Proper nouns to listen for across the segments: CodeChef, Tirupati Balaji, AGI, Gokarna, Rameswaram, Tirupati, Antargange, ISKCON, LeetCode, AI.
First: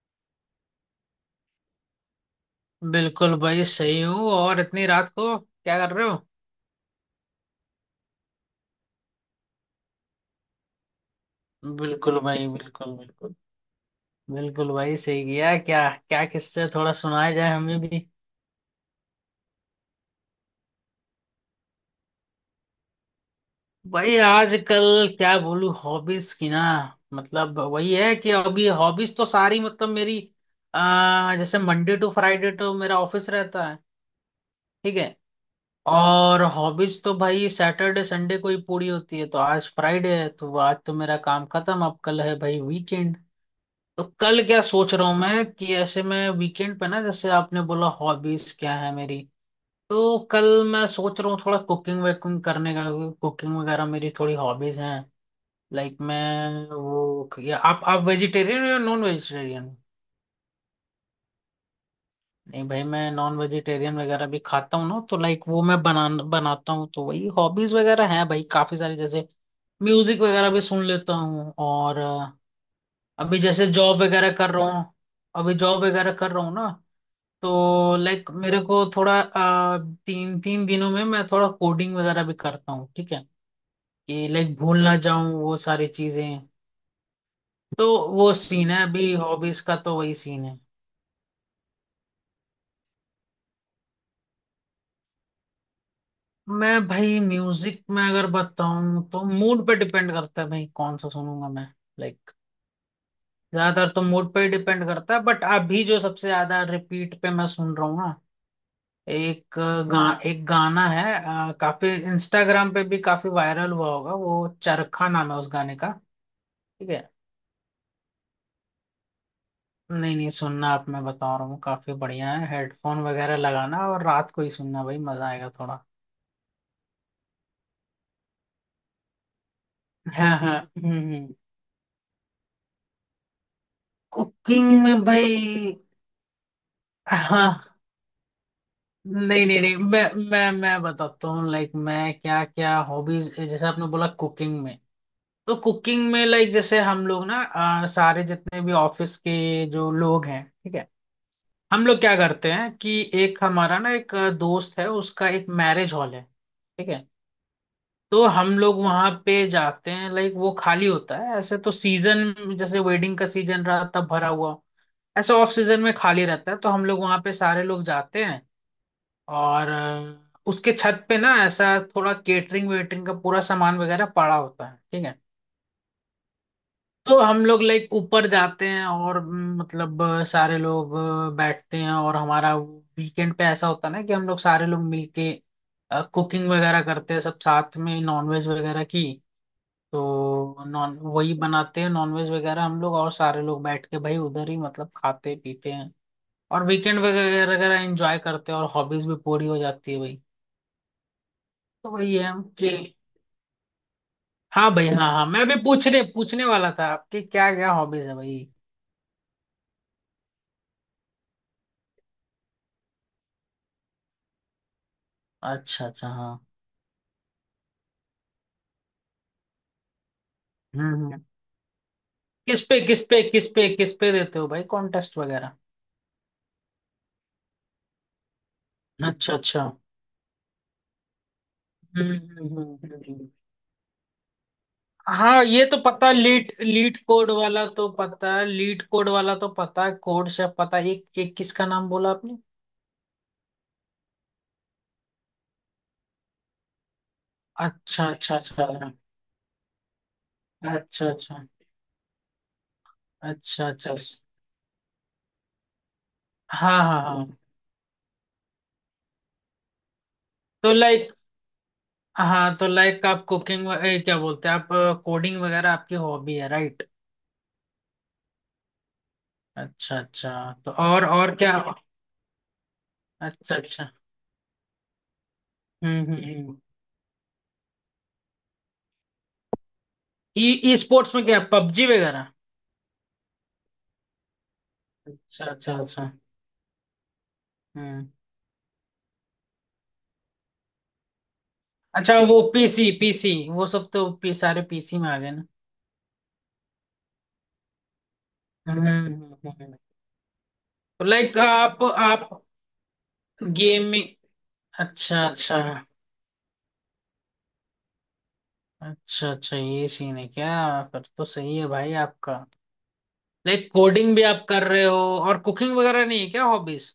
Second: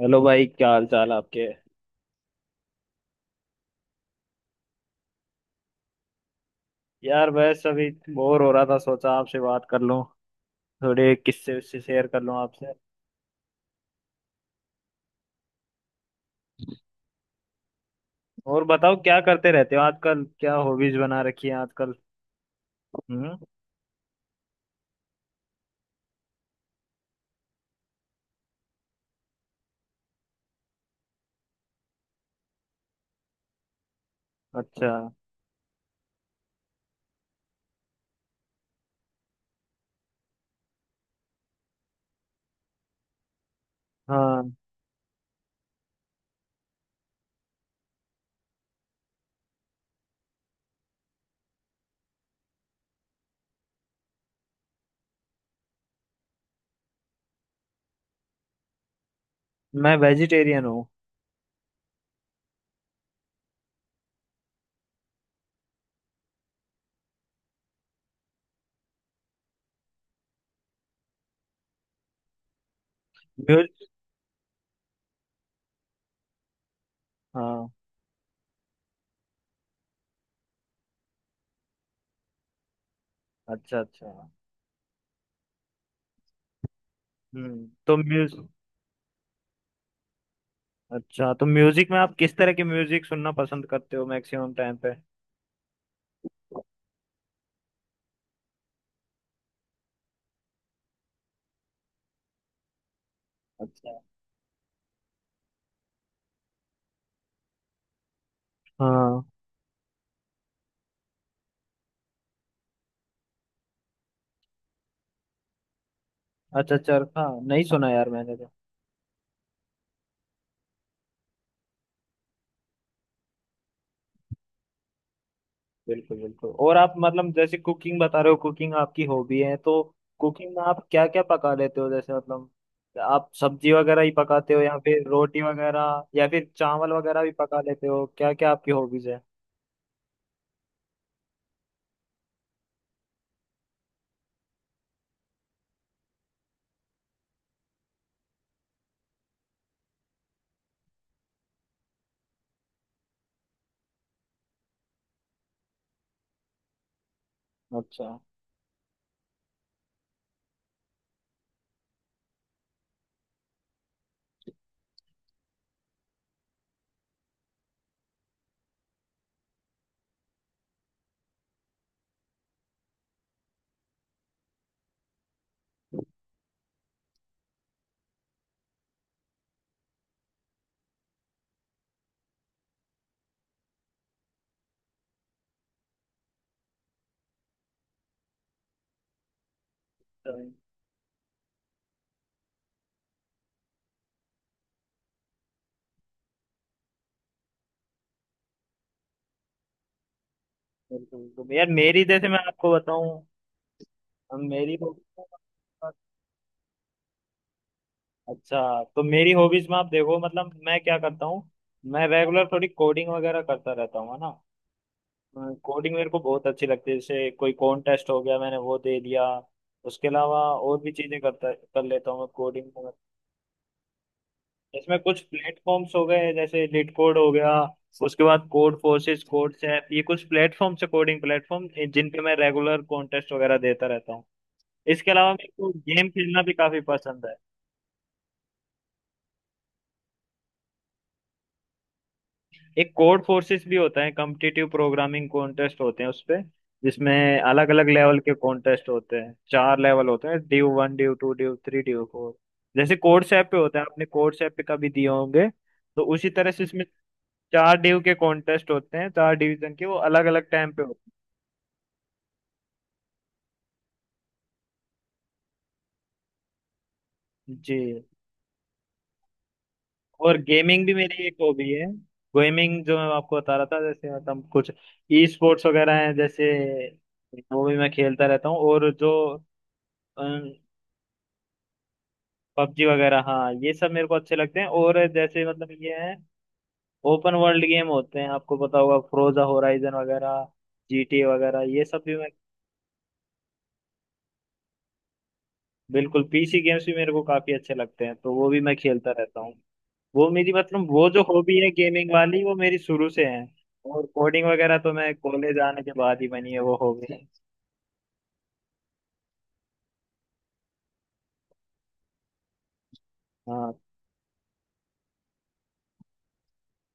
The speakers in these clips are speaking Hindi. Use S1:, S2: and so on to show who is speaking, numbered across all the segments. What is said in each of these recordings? S1: हेलो भाई, क्या हाल चाल आपके?
S2: बिल्कुल भाई, सही हूँ। और इतनी रात को क्या कर रहे हो?
S1: यार बस अभी बोर हो रहा था, सोचा आपसे बात कर लूं, थोड़े किस्से उससे शेयर
S2: बिल्कुल
S1: कर लूं
S2: भाई,
S1: आपसे।
S2: बिल्कुल बिल्कुल। बिल्कुल भाई, सही किया। क्या क्या किससे थोड़ा सुनाया जाए, हमें भी?
S1: और बताओ, क्या करते रहते हो आजकल? क्या हॉबीज बना रखी है आजकल? हम्म।
S2: भाई आजकल क्या बोलूं हॉबीज की ना। मतलब वही है कि अभी हॉबीज तो सारी मतलब मेरी। जैसे मंडे टू फ्राइडे तो मेरा ऑफिस रहता है।
S1: अच्छा।
S2: ठीक है। और हॉबीज तो भाई सैटरडे संडे को ही पूरी होती है, तो आज फ्राइडे है, तो आज तो मेरा काम खत्म। अब कल है भाई वीकेंड। तो कल
S1: हाँ,
S2: क्या सोच रहा हूँ मैं कि ऐसे में वीकेंड पे ना, जैसे आपने बोला हॉबीज क्या है मेरी। तो कल मैं सोच रहा हूँ थोड़ा कुकिंग वुकिंग करने का। कुकिंग वगैरह मेरी थोड़ी हॉबीज हैं। लाइक मैं वो, या आप वेजिटेरियन हो या नॉन वेजिटेरियन?
S1: मैं वेजिटेरियन हूँ।
S2: नहीं भाई, मैं नॉन वेजिटेरियन वगैरह भी खाता हूँ ना, तो लाइक वो मैं बना बनाता हूँ, तो वही हॉबीज वगैरह हैं भाई काफी सारी। जैसे म्यूजिक वगैरह भी सुन लेता हूँ। और अभी जैसे
S1: म्यूज
S2: जॉब वगैरह कर रहा हूँ। अभी जॉब वगैरह कर रहा हूँ ना,
S1: हाँ।
S2: तो लाइक मेरे को थोड़ा तीन तीन दिनों में मैं थोड़ा कोडिंग वगैरह भी करता हूँ, ठीक है,
S1: अच्छा अच्छा।
S2: कि लाइक भूल ना जाऊं वो सारी चीजें। तो
S1: तो
S2: वो
S1: म्यूज
S2: सीन है अभी हॉबीज का, तो वही सीन है।
S1: अच्छा, तो म्यूजिक में आप किस तरह के म्यूजिक सुनना पसंद करते हो मैक्सिमम टाइम पे?
S2: मैं भाई म्यूजिक में अगर बताऊं तो मूड पे डिपेंड करता है भाई कौन सा सुनूंगा मैं। लाइक ज्यादातर
S1: अच्छा।
S2: तो मूड पे डिपेंड करता है, बट अभी जो सबसे ज्यादा रिपीट पे मैं सुन रहा हूँ ना,
S1: हाँ।
S2: एक गाना है, काफी इंस्टाग्राम पे भी काफी वायरल हुआ होगा। वो चरखा नाम है उस गाने का।
S1: अच्छा,
S2: ठीक है।
S1: चरखा नहीं सुना यार मैंने तो।
S2: नहीं नहीं, सुनना आप, मैं बता रहा हूँ काफी बढ़िया है। हेडफोन वगैरह लगाना और रात को ही सुनना भाई, मजा आएगा थोड़ा।
S1: बिल्कुल बिल्कुल। और आप मतलब जैसे कुकिंग बता रहे हो, कुकिंग आपकी हॉबी है तो
S2: हाँ
S1: कुकिंग
S2: हाँ।
S1: में आप क्या क्या
S2: हम्म।
S1: पका लेते हो? जैसे मतलब आप सब्जी वगैरह ही पकाते हो
S2: कुकिंग
S1: या फिर
S2: में
S1: रोटी
S2: भाई,
S1: वगैरह या फिर चावल वगैरह भी पका
S2: हाँ,
S1: लेते हो? क्या क्या आपकी हॉबीज है?
S2: नहीं नहीं नहीं, मैं बताता हूँ लाइक मैं क्या क्या हॉबीज, जैसे आपने बोला कुकिंग में। तो कुकिंग में, लाइक जैसे हम लोग ना, सारे जितने भी ऑफिस के जो लोग हैं, ठीक है, हम लोग क्या करते हैं कि एक हमारा ना, एक दोस्त है उसका, एक मैरिज हॉल है, ठीक है।
S1: अच्छा।
S2: तो हम लोग वहां पे जाते हैं। लाइक वो खाली होता है ऐसे, तो सीजन जैसे वेडिंग का सीजन रहा तब भरा हुआ, ऐसे ऑफ सीजन में खाली रहता है, तो हम लोग वहां पे सारे लोग जाते हैं। और उसके छत पे ना, ऐसा थोड़ा केटरिंग वेटरिंग का पूरा सामान वगैरह पड़ा होता है, ठीक है। तो हम लोग लाइक ऊपर जाते हैं, और मतलब सारे लोग बैठते हैं, और हमारा वीकेंड पे ऐसा होता है ना कि हम लोग सारे लोग मिलके कुकिंग वगैरह करते हैं सब साथ में, नॉनवेज वगैरह की।
S1: बिल्कुल
S2: तो नॉन वही बनाते हैं नॉनवेज वगैरह हम लोग, और सारे लोग बैठ के भाई उधर ही मतलब खाते पीते हैं, और वीकेंड वगैरह वगैरह एंजॉय करते हैं, और हॉबीज भी पूरी हो जाती है भाई।
S1: बिल्कुल यार,
S2: तो
S1: मेरी
S2: वही
S1: जैसे
S2: है
S1: मैं
S2: कि
S1: आपको बताऊं, हम
S2: हाँ
S1: मेरी
S2: भाई, हाँ
S1: हॉबीज
S2: हाँ, मैं भी पूछने पूछने वाला था आपके क्या क्या हॉबीज है भाई।
S1: अच्छा, तो मेरी हॉबीज में आप देखो मतलब मैं क्या करता हूँ। मैं रेगुलर थोड़ी कोडिंग वगैरह करता रहता हूँ है ना।
S2: अच्छा
S1: कोडिंग
S2: अच्छा।
S1: मेरे को
S2: हाँ,
S1: बहुत अच्छी लगती है। जैसे कोई कॉन्टेस्ट हो गया, मैंने वो दे दिया। उसके अलावा और भी
S2: हम्म
S1: चीजें
S2: हम्म।
S1: करता कर लेता हूँ मैं
S2: किस
S1: कोडिंग
S2: पे
S1: में।
S2: किस पे किस पे किस पे देते हो भाई
S1: इसमें
S2: कॉन्टेस्ट
S1: कुछ
S2: वगैरह?
S1: प्लेटफॉर्म्स हो गए, जैसे लिट कोड हो गया, उसके बाद कोड फोर्सेस,
S2: अच्छा
S1: कोड
S2: अच्छा।
S1: सैप, ये कुछ प्लेटफॉर्म्स है कोडिंग प्लेटफॉर्म, जिन
S2: हम्म
S1: पे मैं
S2: हम्म
S1: रेगुलर
S2: हम्म, हम्म,
S1: कॉन्टेस्ट वगैरह देता रहता हूँ। इसके अलावा
S2: हाँ,
S1: मेरे
S2: ये
S1: को
S2: तो
S1: गेम
S2: पता,
S1: खेलना भी
S2: लीट
S1: काफी
S2: लीट
S1: पसंद
S2: कोड
S1: है।
S2: वाला तो पता है, लीट कोड वाला तो पता है, कोड शेफ पता है, एक एक किसका नाम बोला आपने?
S1: एक कोड फोर्सेस भी होता है, कॉम्पिटिटिव प्रोग्रामिंग कॉन्टेस्ट होते हैं उसपे, जिसमें अलग अलग
S2: अच्छा
S1: लेवल के
S2: अच्छा
S1: कॉन्टेस्ट
S2: अच्छा।
S1: होते हैं। चार लेवल होते हैं, ड्यू वन,
S2: अच्छा
S1: ड्यू टू,
S2: अच्छा।
S1: Div three, div four. जैसे कोड सैप पे
S2: अच्छा
S1: होता है,
S2: अच्छा।
S1: आपने कोड सैप पे कभी दिए होंगे, तो उसी तरह से
S2: हाँ
S1: इसमें
S2: हाँ हाँ।
S1: चार ड्यू के कॉन्टेस्ट होते हैं, चार डिवीजन के, वो अलग अलग टाइम
S2: तो
S1: पे होते
S2: लाइक हाँ, तो लाइक आप कुकिंग, क्या बोलते हैं आप, कोडिंग वगैरह आपकी हॉबी है राइट?
S1: हैं। जी।
S2: अच्छा अच्छा,
S1: और
S2: तो
S1: गेमिंग भी
S2: और
S1: मेरी
S2: और
S1: एक
S2: क्या?
S1: हॉबी है। गेमिंग जो मैं आपको
S2: अच्छा
S1: बता रहा था,
S2: अच्छा।
S1: जैसे मतलब कुछ ई स्पोर्ट्स वगैरह
S2: हम्म
S1: हैं,
S2: हम्म
S1: जैसे
S2: हम्म,
S1: वो भी मैं खेलता रहता हूँ। और जो
S2: ई स्पोर्ट्स में क्या पबजी वगैरह?
S1: पबजी वगैरह, हाँ, ये सब मेरे को अच्छे लगते हैं। और जैसे
S2: अच्छा
S1: मतलब
S2: अच्छा
S1: ये
S2: अच्छा।
S1: है, ओपन वर्ल्ड गेम
S2: हम्म।
S1: होते हैं, आपको पता होगा, फ्रोजा होराइजन वगैरह, जीटीए वगैरह, ये सब भी
S2: अच्छा,
S1: मैं,
S2: वो पीसी, पीसी वो सब तो सारे पीसी में आ गए ना।
S1: बिल्कुल पीसी गेम्स भी मेरे को काफी अच्छे लगते हैं, तो वो भी मैं
S2: हम्म
S1: खेलता
S2: हम्म,
S1: रहता हूँ।
S2: हम्म।
S1: वो मेरी मतलब,
S2: तो
S1: वो जो
S2: लाइक
S1: हॉबी है
S2: आप
S1: गेमिंग
S2: आप
S1: वाली, वो मेरी शुरू से है।
S2: गेम
S1: और
S2: में।
S1: कोडिंग वगैरह तो मैं
S2: अच्छा अच्छा
S1: कॉलेज आने के बाद ही बनी है वो हॉबी।
S2: अच्छा। अच्छा ये सीन है क्या? फिर तो सही है भाई आपका, लाइक
S1: हाँ।
S2: कोडिंग भी आप कर रहे हो, और कुकिंग वगैरह नहीं है क्या हॉबीज?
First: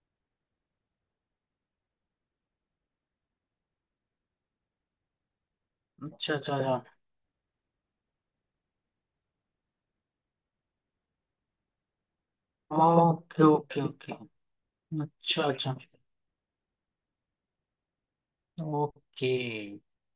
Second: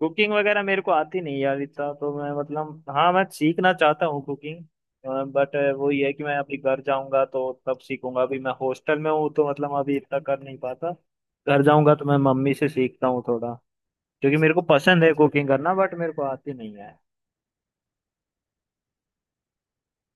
S1: कुकिंग वगैरह मेरे को आती नहीं यार, इतना तो मैं मतलब, हाँ मैं सीखना चाहता हूँ कुकिंग, बट वो ये है कि
S2: अच्छा
S1: मैं अभी
S2: अच्छा
S1: घर
S2: अच्छा।
S1: जाऊंगा तो तब सीखूंगा। अभी मैं हॉस्टल में हूँ तो मतलब अभी इतना कर नहीं पाता। घर जाऊंगा तो मैं मम्मी से सीखता हूँ
S2: ओके
S1: थोड़ा,
S2: ओके ओके।
S1: क्योंकि मेरे को पसंद है
S2: अच्छा
S1: कुकिंग करना,
S2: अच्छा।
S1: बट मेरे को आती नहीं है।
S2: ओके।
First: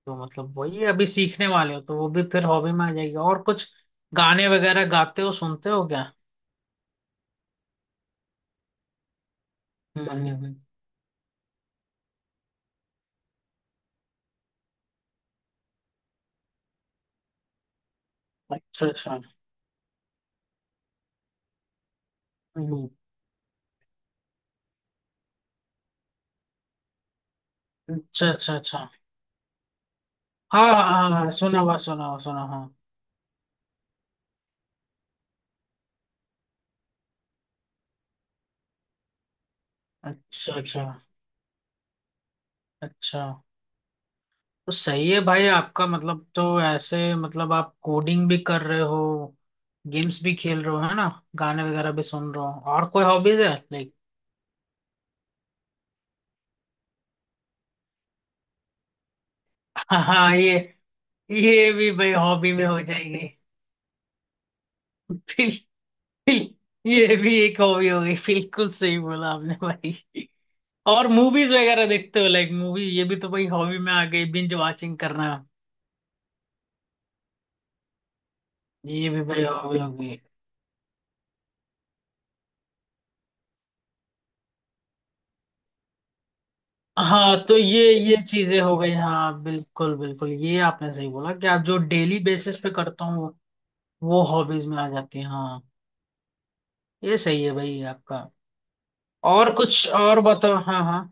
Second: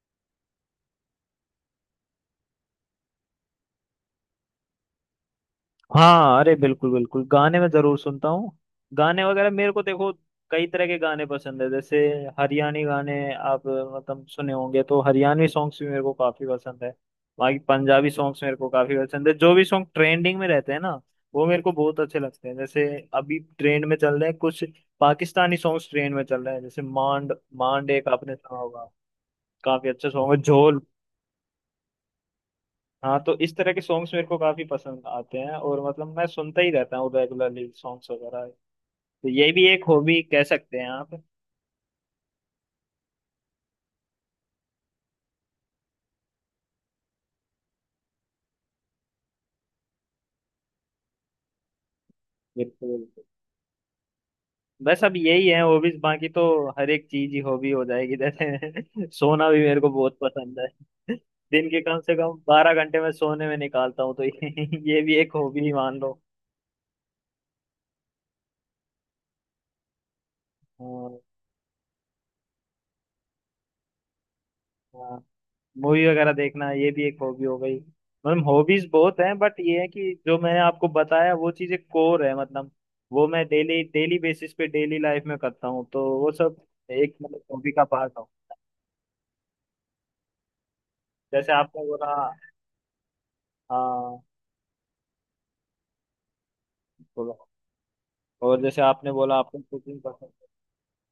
S2: तो मतलब वही, अभी सीखने वाले हो, तो वो भी फिर हॉबी में आ जाएगी, और कुछ गाने वगैरह गाते हो सुनते हो क्या?
S1: हाँ अरे बिल्कुल बिल्कुल, गाने मैं जरूर सुनता हूँ। गाने वगैरह मेरे को देखो,
S2: हम्म।
S1: कई तरह के गाने पसंद है। जैसे हरियाणी गाने आप मतलब सुने होंगे, तो हरियाणवी सॉन्ग्स भी मेरे को काफी पसंद है। बाकी पंजाबी सॉन्ग्स मेरे को
S2: अच्छा
S1: काफी
S2: अच्छा।
S1: पसंद है। जो भी सॉन्ग ट्रेंडिंग में रहते हैं ना, वो मेरे को बहुत अच्छे लगते हैं। जैसे
S2: हम्म,
S1: अभी ट्रेंड में चल रहे हैं कुछ पाकिस्तानी सॉन्ग्स ट्रेंड में चल रहे हैं, जैसे मांड, मांड एक
S2: अच्छा
S1: आपने
S2: अच्छा
S1: सुना होगा,
S2: अच्छा।
S1: काफी अच्छा सॉन्ग है,
S2: हाँ
S1: झोल।
S2: हाँ हाँ हाँ, सुना हुआ, सुना हुआ, सुना हाँ।
S1: हाँ, तो इस तरह के सॉन्ग्स मेरे को काफी पसंद आते हैं, और मतलब मैं सुनता ही रहता हूँ रेगुलरली सॉन्ग्स वगैरह, तो ये भी एक हॉबी कह
S2: अच्छा
S1: सकते
S2: अच्छा
S1: हैं आप।
S2: अच्छा। तो सही है भाई आपका, मतलब तो ऐसे मतलब आप कोडिंग भी कर रहे हो, गेम्स भी खेल रहे हो, है ना, गाने वगैरह भी सुन रहे हो,
S1: बिल्कुल
S2: और कोई
S1: बिल्कुल।
S2: हॉबीज है लाइक?
S1: बस अब यही है हॉबीज, बाकी तो हर एक चीज ही हॉबी हो जाएगी। जैसे सोना भी मेरे को
S2: हाँ
S1: बहुत
S2: हाँ, ये
S1: पसंद है, दिन
S2: ये
S1: के
S2: भी
S1: कम
S2: भाई
S1: से कम
S2: हॉबी में हो
S1: 12 घंटे में
S2: जाएगी।
S1: सोने में निकालता हूँ, तो ये ये भी एक
S2: बिल्कुल,
S1: हॉबी ही मान लो।
S2: ये भी एक हॉबी हो गई, बिल्कुल सही बोला आपने भाई। और
S1: हाँ
S2: मूवीज वगैरह देखते हो लाइक, मूवी ये भी तो भाई हॉबी में आ गई, बिंज वाचिंग
S1: हाँ।
S2: करना,
S1: मूवी वगैरह देखना ये भी एक हॉबी हो गई, मतलब हॉबीज
S2: ये
S1: बहुत
S2: भी
S1: हैं।
S2: भाई
S1: बट
S2: हॉबी
S1: ये है
S2: हो
S1: कि
S2: गई।
S1: जो मैंने आपको बताया, वो चीजें कोर है मतलब, वो मैं डेली डेली बेसिस पे डेली लाइफ में करता हूँ, तो वो सब एक
S2: हाँ
S1: मतलब
S2: तो
S1: हॉबी का
S2: ये
S1: पार्ट
S2: ये
S1: हो,
S2: चीजें हो गई, हाँ बिल्कुल बिल्कुल, ये आपने सही बोला कि
S1: जैसे
S2: आप जो
S1: आपने बोला।
S2: डेली बेसिस पे करता हूँ
S1: हाँ।
S2: वो हॉबीज में आ जाती है, हाँ, ये
S1: बोलो।
S2: सही है भाई आपका।
S1: और जैसे आपने बोला
S2: और
S1: आपको
S2: कुछ
S1: कुकिंग
S2: और
S1: पसंद
S2: बताओ? हाँ हाँ,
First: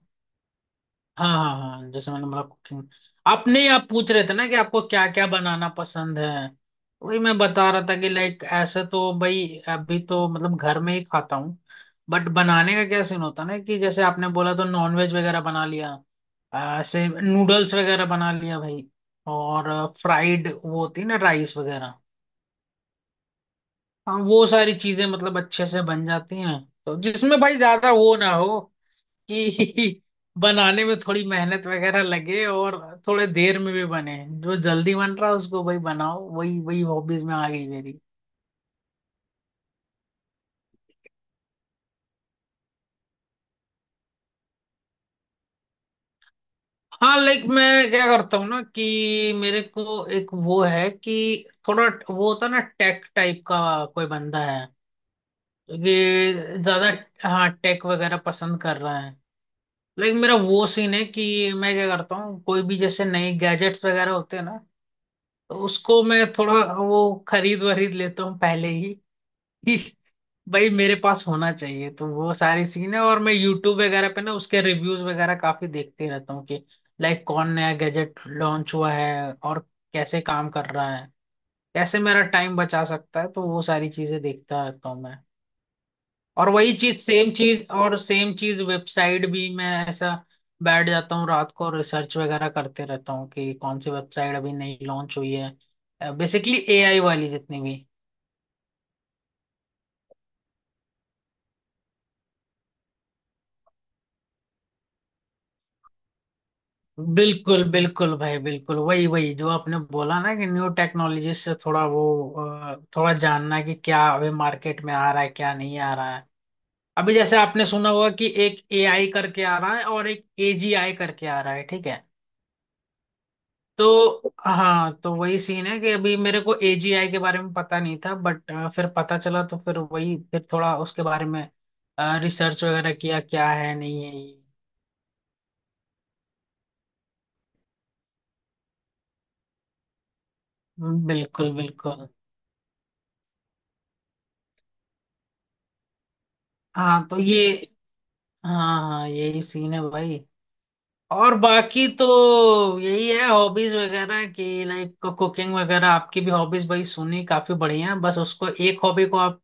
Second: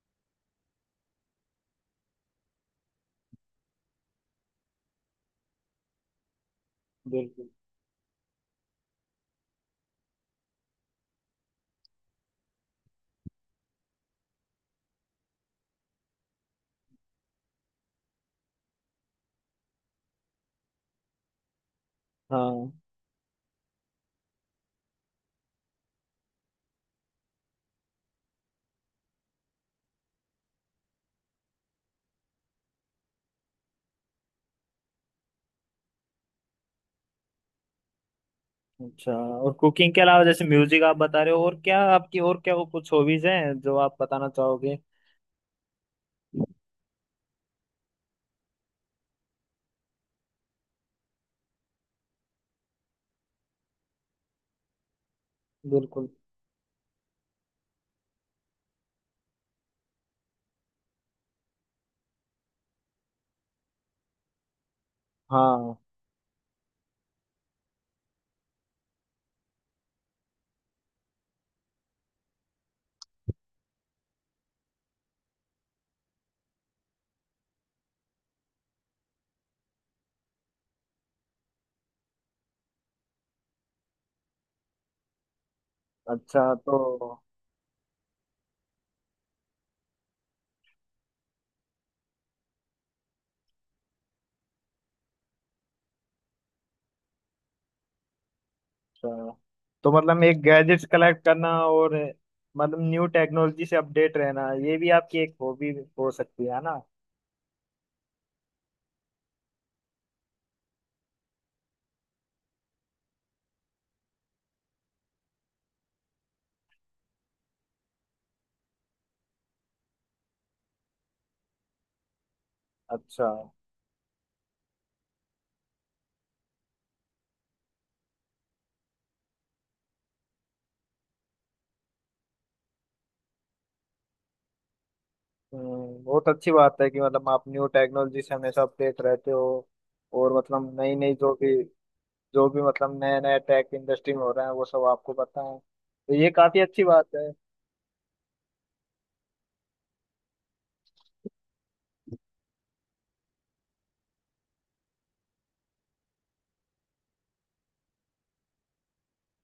S2: हाँ हाँ हाँ, जैसे मैंने बोला कुकिंग, आपने आप पूछ रहे थे ना कि आपको क्या क्या बनाना पसंद है,
S1: है,
S2: वही मैं
S1: बिल्कुल।
S2: बता रहा था कि लाइक ऐसे तो भाई, अभी तो मतलब घर में ही खाता हूँ, बट बनाने का क्या सीन होता है ना कि जैसे आपने बोला, तो नॉनवेज वगैरह बना लिया, ऐसे नूडल्स वगैरह बना लिया भाई, और फ्राइड, वो होती है ना, राइस वगैरह,
S1: हाँ।
S2: हाँ वो सारी चीजें मतलब अच्छे से बन जाती हैं। तो जिसमें भाई ज्यादा वो ना हो कि बनाने में थोड़ी मेहनत वगैरह लगे, और थोड़े देर में भी बने, जो जल्दी बन रहा है उसको वही बनाओ, वही वही हॉबीज में आ गई मेरी।
S1: अच्छा, और कुकिंग के अलावा जैसे म्यूजिक आप बता रहे हो, और क्या आपकी, और क्या वो कुछ हॉबीज हैं जो आप बताना चाहोगे?
S2: हाँ, लाइक मैं क्या करता हूँ ना कि मेरे को एक वो है कि थोड़ा वो होता है ना टेक टाइप का कोई बंदा है,
S1: बिल्कुल।
S2: क्योंकि ज्यादा, हाँ टेक वगैरह पसंद कर रहा है, लेकिन मेरा वो सीन है कि मैं क्या करता हूँ कोई भी, जैसे नए गैजेट्स वगैरह होते हैं ना, तो
S1: हाँ।
S2: उसको मैं थोड़ा वो खरीद वरीद लेता हूँ पहले ही, भाई मेरे पास होना चाहिए तो वो सारी सीन है, और मैं यूट्यूब वगैरह पे ना उसके रिव्यूज वगैरह काफी देखते रहता हूँ कि लाइक कौन नया गैजेट लॉन्च हुआ है, और कैसे काम कर रहा है, कैसे मेरा टाइम बचा सकता है, तो वो सारी चीजें देखता रहता हूँ मैं।
S1: अच्छा।
S2: और वही चीज, सेम चीज, और सेम चीज, वेबसाइट भी मैं ऐसा बैठ जाता हूँ रात को, रिसर्च वगैरह करते रहता हूँ कि कौन सी वेबसाइट अभी नई लॉन्च हुई है, बेसिकली एआई वाली जितनी भी।
S1: अच्छा तो मतलब एक गैजेट्स कलेक्ट करना, और मतलब न्यू टेक्नोलॉजी से अपडेट रहना, ये भी आपकी एक हॉबी हो सकती है ना।
S2: बिल्कुल बिल्कुल भाई, बिल्कुल वही वही जो आपने बोला ना कि न्यू टेक्नोलॉजी से थोड़ा वो, थोड़ा जानना कि क्या अभी मार्केट में आ रहा है, क्या नहीं आ रहा है। अभी जैसे आपने सुना होगा कि एक एआई करके आ रहा है, और एक एजीआई करके आ रहा है, ठीक है,
S1: अच्छा।
S2: तो हाँ, तो वही सीन है कि अभी मेरे को एजीआई के बारे में पता नहीं था, बट फिर पता चला, तो फिर वही, फिर थोड़ा उसके बारे में रिसर्च वगैरह किया क्या है, नहीं है ये।
S1: बहुत अच्छी बात है कि मतलब आप न्यू टेक्नोलॉजी से हमेशा अपडेट रहते हो। और मतलब नई नई जो
S2: बिल्कुल
S1: भी,
S2: बिल्कुल।
S1: मतलब नया नया टेक इंडस्ट्री में हो रहा है, वो सब आपको पता है, तो ये काफी अच्छी
S2: हाँ
S1: बात
S2: तो
S1: है।
S2: ये हाँ हाँ, यही सीन है भाई, और बाकी तो यही है हॉबीज वगैरह की। लाइक कुकिंग वगैरह आपकी भी हॉबीज भाई सुनी, काफी बढ़िया है। बस उसको एक हॉबी को आप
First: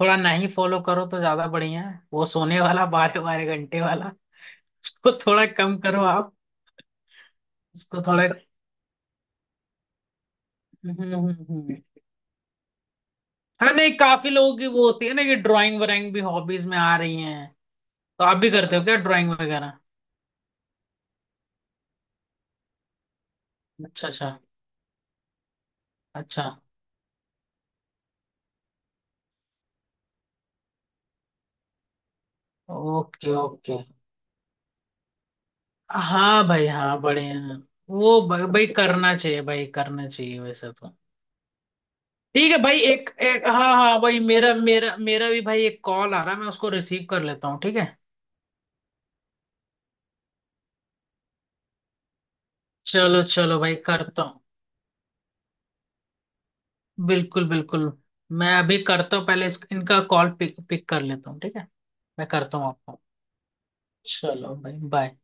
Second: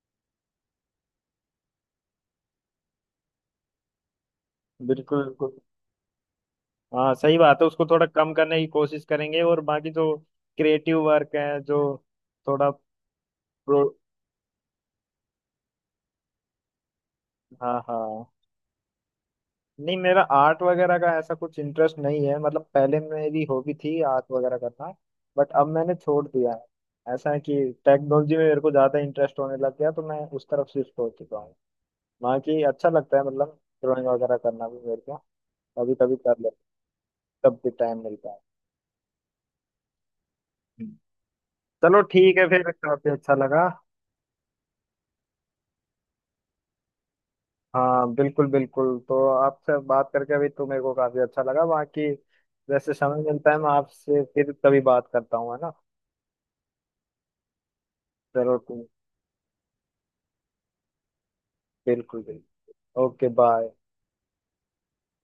S2: थोड़ा नहीं फॉलो करो तो ज्यादा बढ़िया है, वो सोने वाला बारह बारह घंटे वाला, उसको
S1: बिल्कुल
S2: थोड़ा
S1: बिल्कुल।
S2: कम करो आप,
S1: हाँ सही बात है, उसको
S2: उसको
S1: थोड़ा
S2: थोड़ा।
S1: कम करने की कोशिश करेंगे। और बाकी जो क्रिएटिव वर्क है,
S2: हम्म।
S1: जो थोड़ा
S2: हाँ
S1: प्रो
S2: नहीं, काफी लोगों की वो होती है ना कि ड्राइंग वराइंग भी हॉबीज में आ रही हैं,
S1: हाँ
S2: तो
S1: हाँ।
S2: आप भी करते हो क्या ड्राइंग वगैरह?
S1: नहीं, मेरा आर्ट वगैरह का ऐसा कुछ इंटरेस्ट नहीं है। मतलब पहले मेरी हॉबी थी
S2: अच्छा
S1: आर्ट
S2: अच्छा
S1: वगैरह करना, बट अब मैंने छोड़
S2: अच्छा।
S1: दिया है। ऐसा है कि टेक्नोलॉजी में मेरे को ज्यादा इंटरेस्ट होने लग गया, तो मैं उस तरफ शिफ्ट हो चुका हूँ। बाकी अच्छा लगता है
S2: ओके
S1: मतलब,
S2: ओके।
S1: ड्राइंग वगैरह करना भी मेरे को कभी कभी कर
S2: हाँ भाई,
S1: लेता,
S2: हाँ, बड़े हैं।
S1: जब भी टाइम
S2: वो
S1: मिलता है।
S2: भाई करना चाहिए, भाई करना चाहिए वैसे
S1: हम्म।
S2: तो।
S1: चलो ठीक है,
S2: ठीक है
S1: फिर
S2: भाई, एक
S1: काफी अच्छा
S2: एक
S1: लगा।
S2: हाँ हाँ भाई, मेरा मेरा मेरा भी भाई एक कॉल आ रहा है, मैं उसको रिसीव कर लेता हूँ, ठीक है।
S1: हाँ बिल्कुल बिल्कुल, तो आपसे बात करके अभी तो मेरे को काफी अच्छा लगा। बाकी जैसे समय
S2: चलो
S1: मिलता है,
S2: चलो
S1: मैं
S2: भाई,
S1: आपसे
S2: करता हूँ,
S1: फिर कभी बात करता हूँ, है ना।
S2: बिल्कुल बिल्कुल। मैं
S1: चलो
S2: अभी
S1: ठीक-
S2: करता हूँ, पहले इनका कॉल पिक पिक कर लेता हूँ ठीक है।
S1: बिल्कुल
S2: मैं करता
S1: बिल्कुल।
S2: हूँ आपको।
S1: Okay bye.
S2: चलो भाई, बाय।